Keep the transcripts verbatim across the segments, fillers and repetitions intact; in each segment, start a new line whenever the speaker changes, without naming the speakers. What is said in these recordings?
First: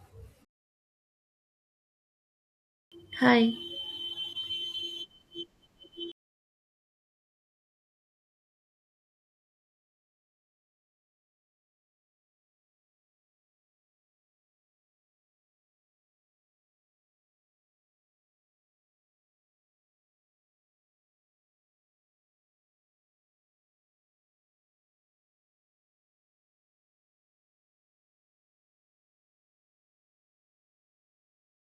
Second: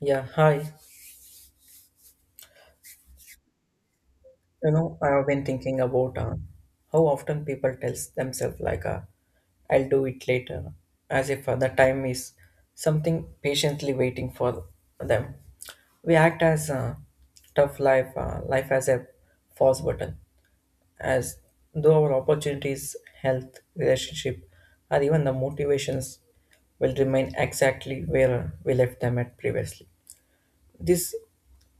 Yeah, hi.
Hi,
You know, I have been thinking about uh, how often people tells themselves like, uh, "I'll do it later," as if uh, the time is something patiently waiting for them. We act as uh, tough life, uh, life as a false button, as though our opportunities, health, relationship, or even the motivations will remain exactly where uh, we left them at previously. This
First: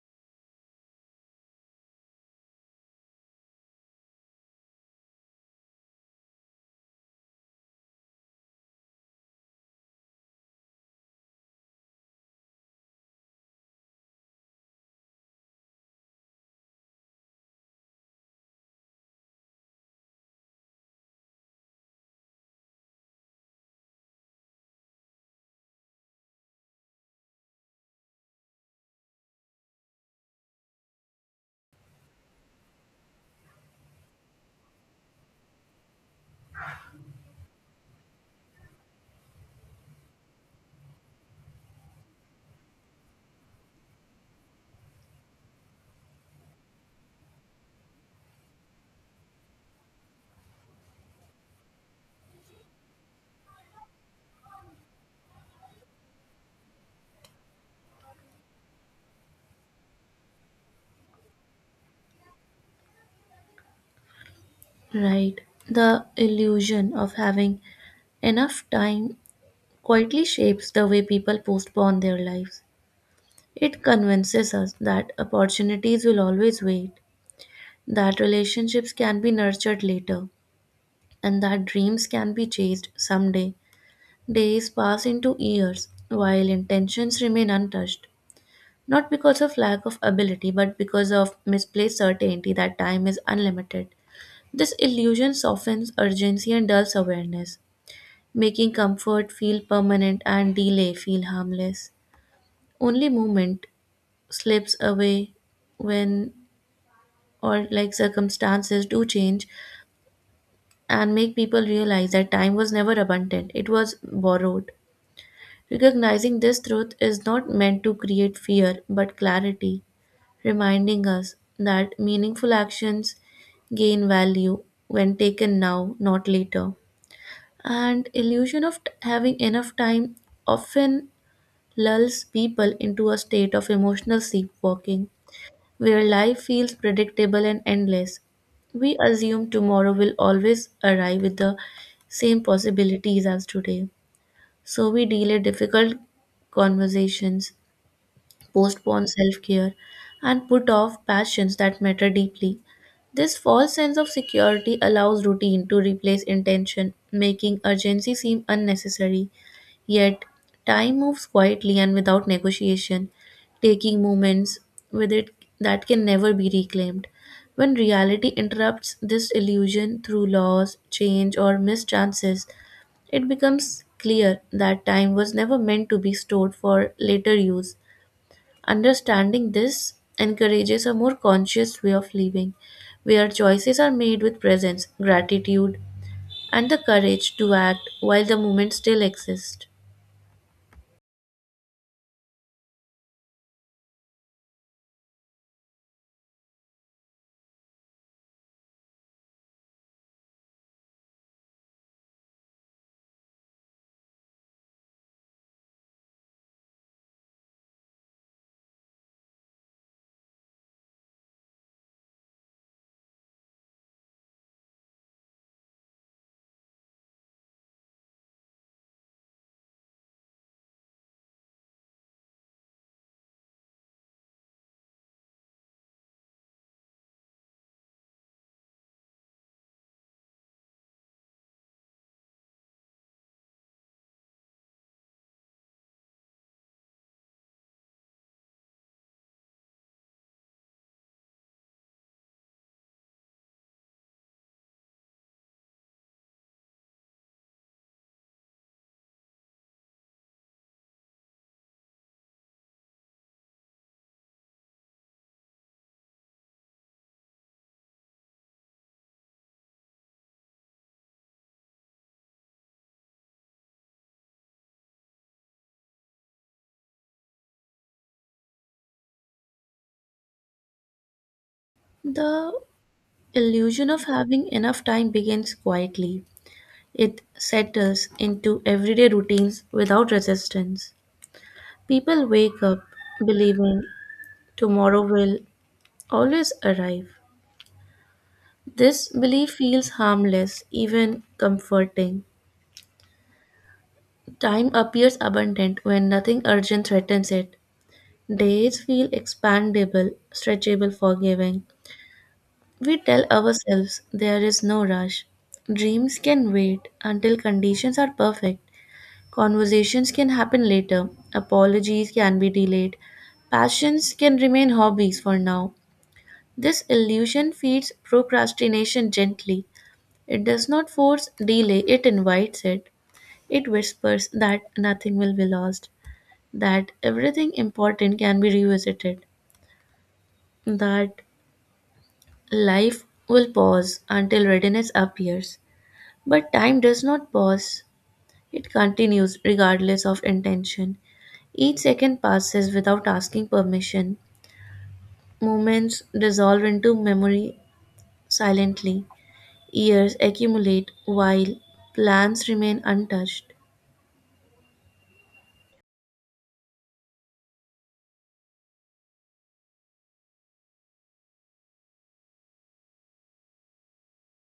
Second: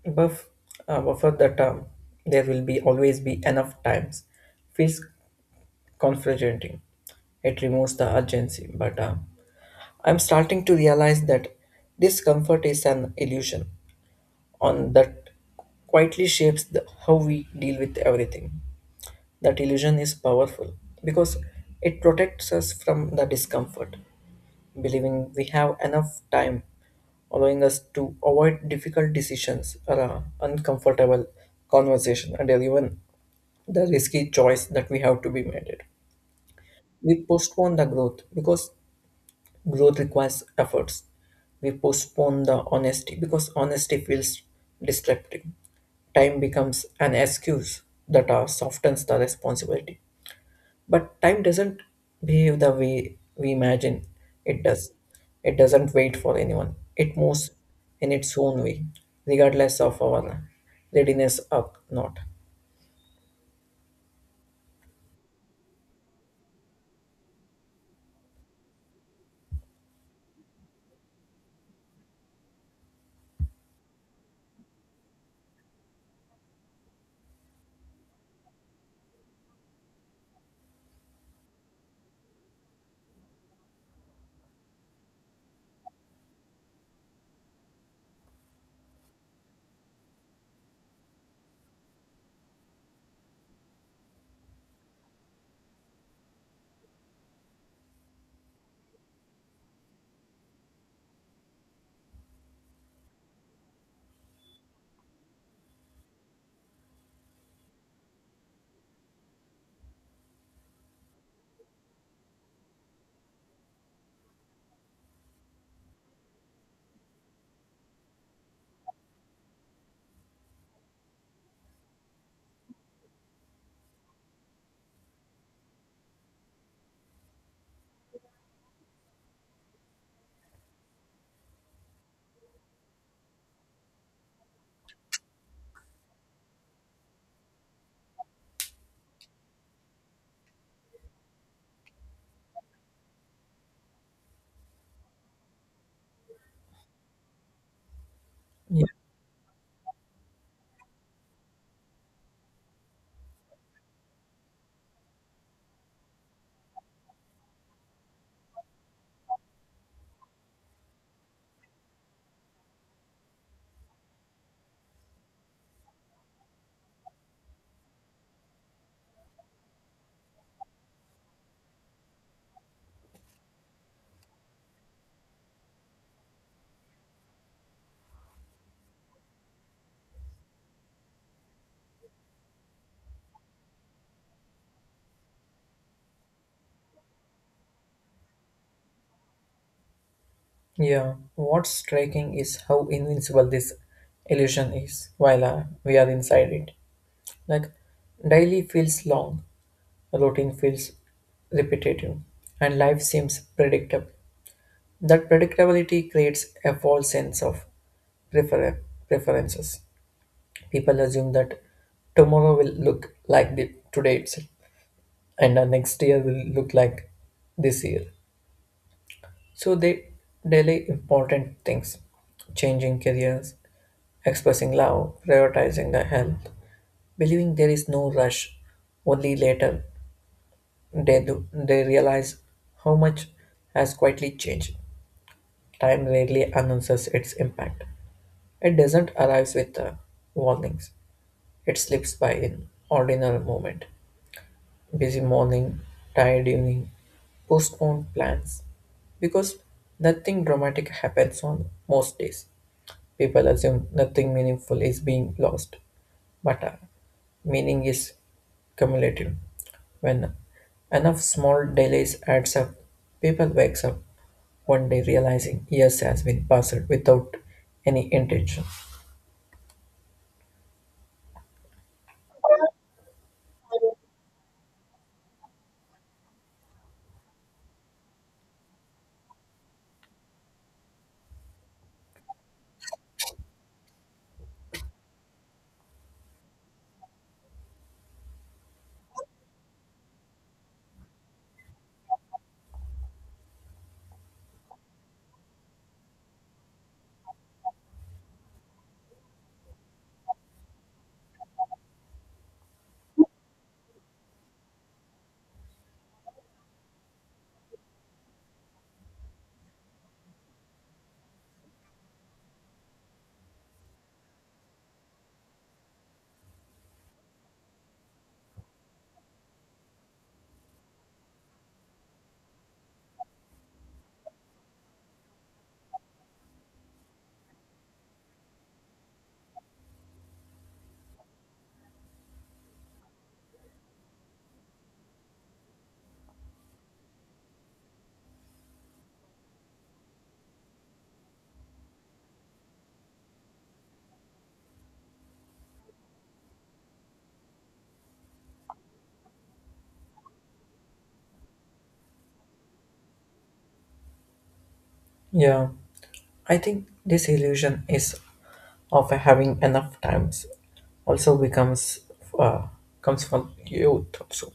buff uh, buffer the term there will be always be enough times feels confronting. It removes the urgency, but uh, I'm starting to realize that discomfort is an illusion on that quietly shapes the, how we deal with everything. That illusion is powerful because it protects us from the discomfort believing we have enough time, allowing us to avoid difficult decisions or uh, uncomfortable conversation and even the risky choice that we have to be made. It. We postpone the growth because growth requires efforts. We postpone the honesty because honesty feels disruptive. Time becomes an excuse that uh, softens the responsibility but time doesn't behave the way we imagine it does. It doesn't wait for anyone. It moves in its own way, regardless of our readiness or not.
right. The illusion of having enough time quietly shapes the way people postpone their lives. It convinces us that opportunities will always wait, that relationships can be nurtured later, and that dreams can be chased someday. Days pass into years while intentions remain untouched, not because of lack of ability, but because of misplaced certainty that time is unlimited. This illusion softens urgency and dulls awareness, making comfort feel permanent and delay feel harmless. Only moment slips away when or like circumstances do change and make people realize that time was never abundant, it was borrowed. Recognizing this truth is not meant to create fear but clarity, reminding us that meaningful actions gain value when taken now, not later. And illusion of t- having enough time often lulls people into a state of emotional sleepwalking, where life feels predictable and endless. We assume tomorrow will always arrive with the same possibilities as today. So we delay difficult conversations,
Yeah.
postpone self care, and put off passions that matter deeply. This false sense of security allows routine to replace intention, making urgency seem unnecessary. Yet, time moves quietly and without negotiation, taking moments with it that can never be reclaimed. When reality interrupts this illusion through loss, change, or missed chances, it becomes clear that time was never meant to be stored for later use. Understanding this encourages a more conscious way of living, where choices are made with presence, gratitude, and the courage to act while the moment still exists.
Yeah. What's striking is how invincible this illusion is while uh, we are inside it. Like, daily feels long, routine feels repetitive, and life seems predictable. That predictability creates a false sense of prefer- preferences. People assume that tomorrow will look like the today itself, and the next year will look like this year. So they delay important things, changing careers, expressing love, prioritizing their health, believing there is no rush. Only later they do, they realize how much has quietly changed. Time rarely announces its impact. It doesn't arrive with uh, warnings. It slips by in ordinary moment. Busy morning, tired evening, postponed plans. Because nothing dramatic happens on most days. People assume nothing meaningful is being lost. But uh, meaning is cumulative. When enough small delays adds up, people wakes up one day realizing years has been passed without any intention.
The illusion of having enough time begins quietly. It settles into everyday routines without resistance. People wake up believing tomorrow will always arrive. This belief feels harmless, even comforting. Time appears abundant when nothing urgent threatens it. Days feel expandable, stretchable, forgiving. We tell ourselves there is no rush. Dreams can wait until conditions are perfect. Conversations can happen later. Apologies can be delayed. Passions can remain hobbies for now. This illusion feeds procrastination gently. It does not force delay, it invites it. It whispers that nothing will be lost, that everything important can be revisited, that life will pause until readiness appears. But time does not pause, it continues regardless of intention. Each second passes without asking permission. Moments dissolve into memory silently. Years accumulate while plans remain untouched.
Yeah. I think this illusion is of having enough times also becomes uh, comes from youth also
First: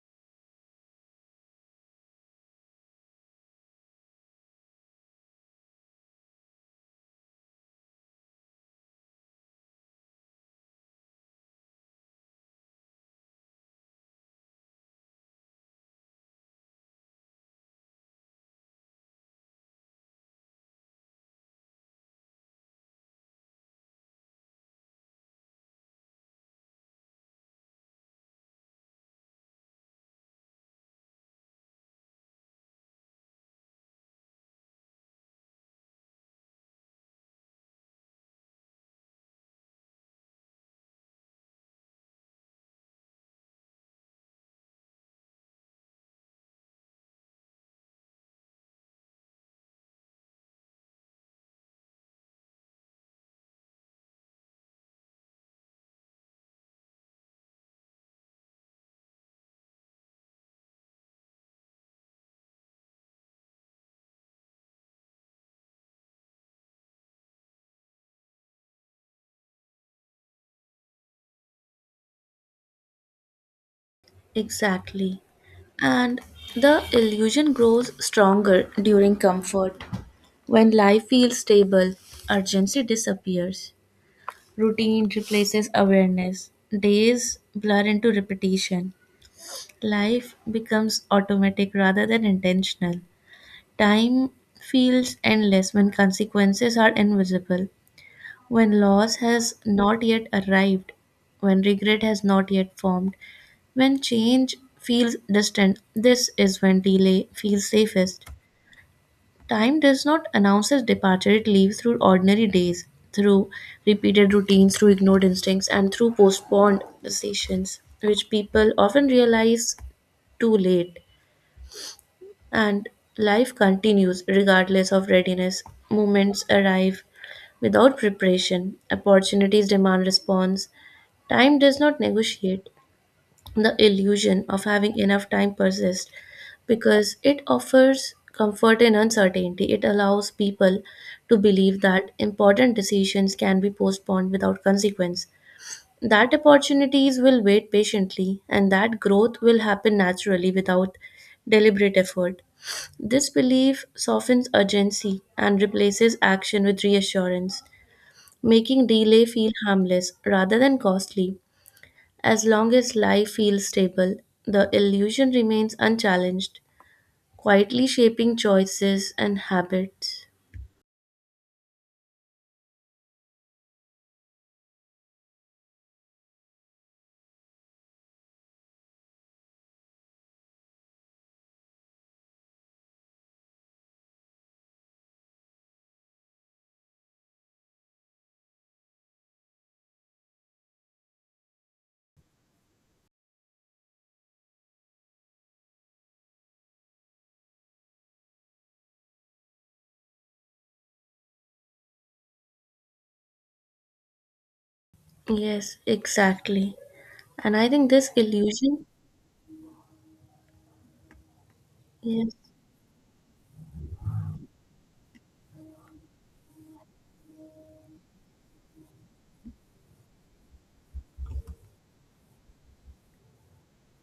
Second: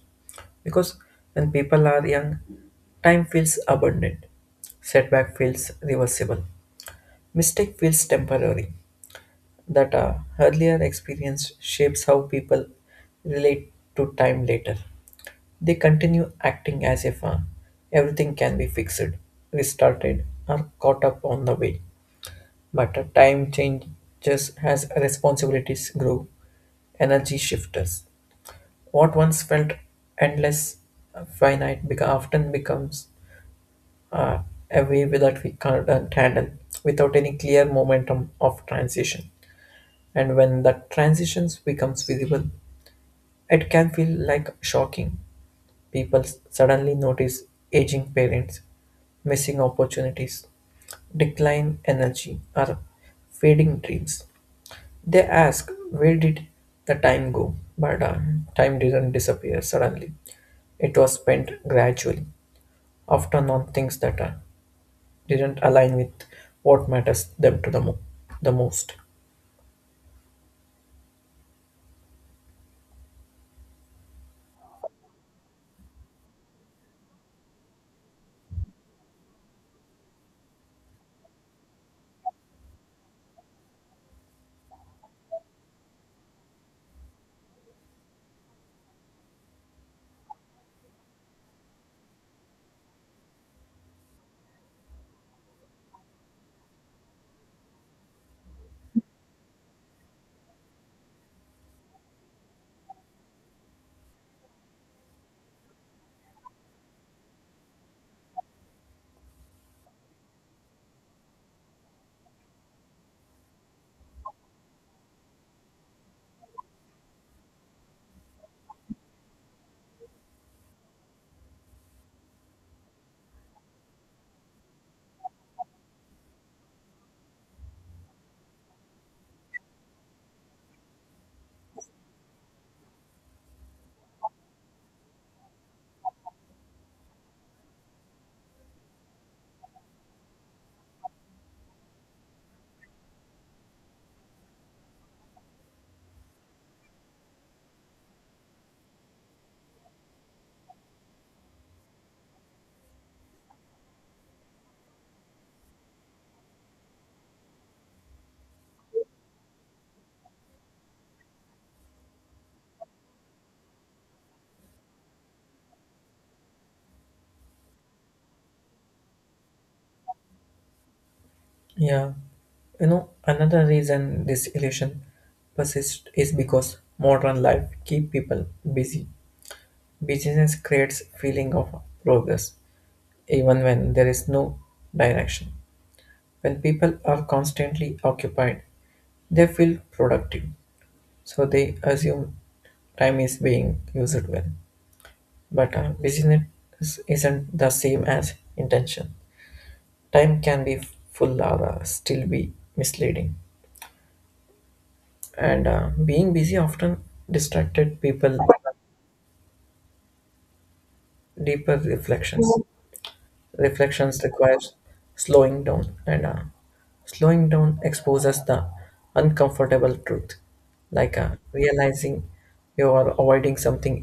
because when people are young, time feels abundant, setback feels reversible, mistake feels temporary. That uh, earlier experience shapes how people relate to time later. They continue acting as if uh, everything can be fixed, restarted, or caught up on the way. But uh, time changes as responsibilities grow. Energy shifters. What once felt endless, uh, finite, beca- often becomes uh, a wave that we can't handle without any clear momentum of transition. And when that transition becomes visible, it can feel like shocking. People s- suddenly notice aging parents, missing opportunities, decline energy, or fading dreams. They ask, where did the time go? But uh, time didn't disappear suddenly. It was spent gradually, often on things that uh, didn't align with what matters them to the, mo- the most.
Exactly. And the illusion grows stronger during comfort. When life feels stable, urgency disappears. Routine replaces awareness. Days blur into repetition. Life becomes automatic rather than intentional. Time feels endless when consequences are invisible, when loss has not yet arrived, when regret has not yet formed, when change feels distant. This is when delay feels safest. Time does not announce its departure, it leaves through ordinary days, through repeated routines, through ignored instincts, and through postponed decisions, which people often realize too late. And life continues regardless of readiness. Moments arrive without preparation, opportunities demand response. Time does not negotiate. The illusion of having enough time persists because it offers comfort in uncertainty. It allows people to believe that important decisions can be postponed without consequence, that opportunities will wait patiently and that growth will happen naturally without deliberate effort. This belief softens urgency and replaces action with reassurance, making delay feel harmless rather than costly. As long as life feels stable, the illusion remains unchallenged, quietly shaping choices and habits.
Yeah. You know, another reason this illusion persists is because modern life keep people busy. Busyness creates feeling of progress, even when there is no direction. When people are constantly occupied, they feel productive, so they assume time is being used well. But uh, busyness isn't the same as intention. Time can be full or uh, still be misleading. And
Yes,
uh, being busy
exactly.
often
And I think
distracted
this
people
illusion,
deeper reflections.
yes.
Reflections requires slowing down and uh, slowing down exposes the uncomfortable truth like uh, realizing you are avoiding something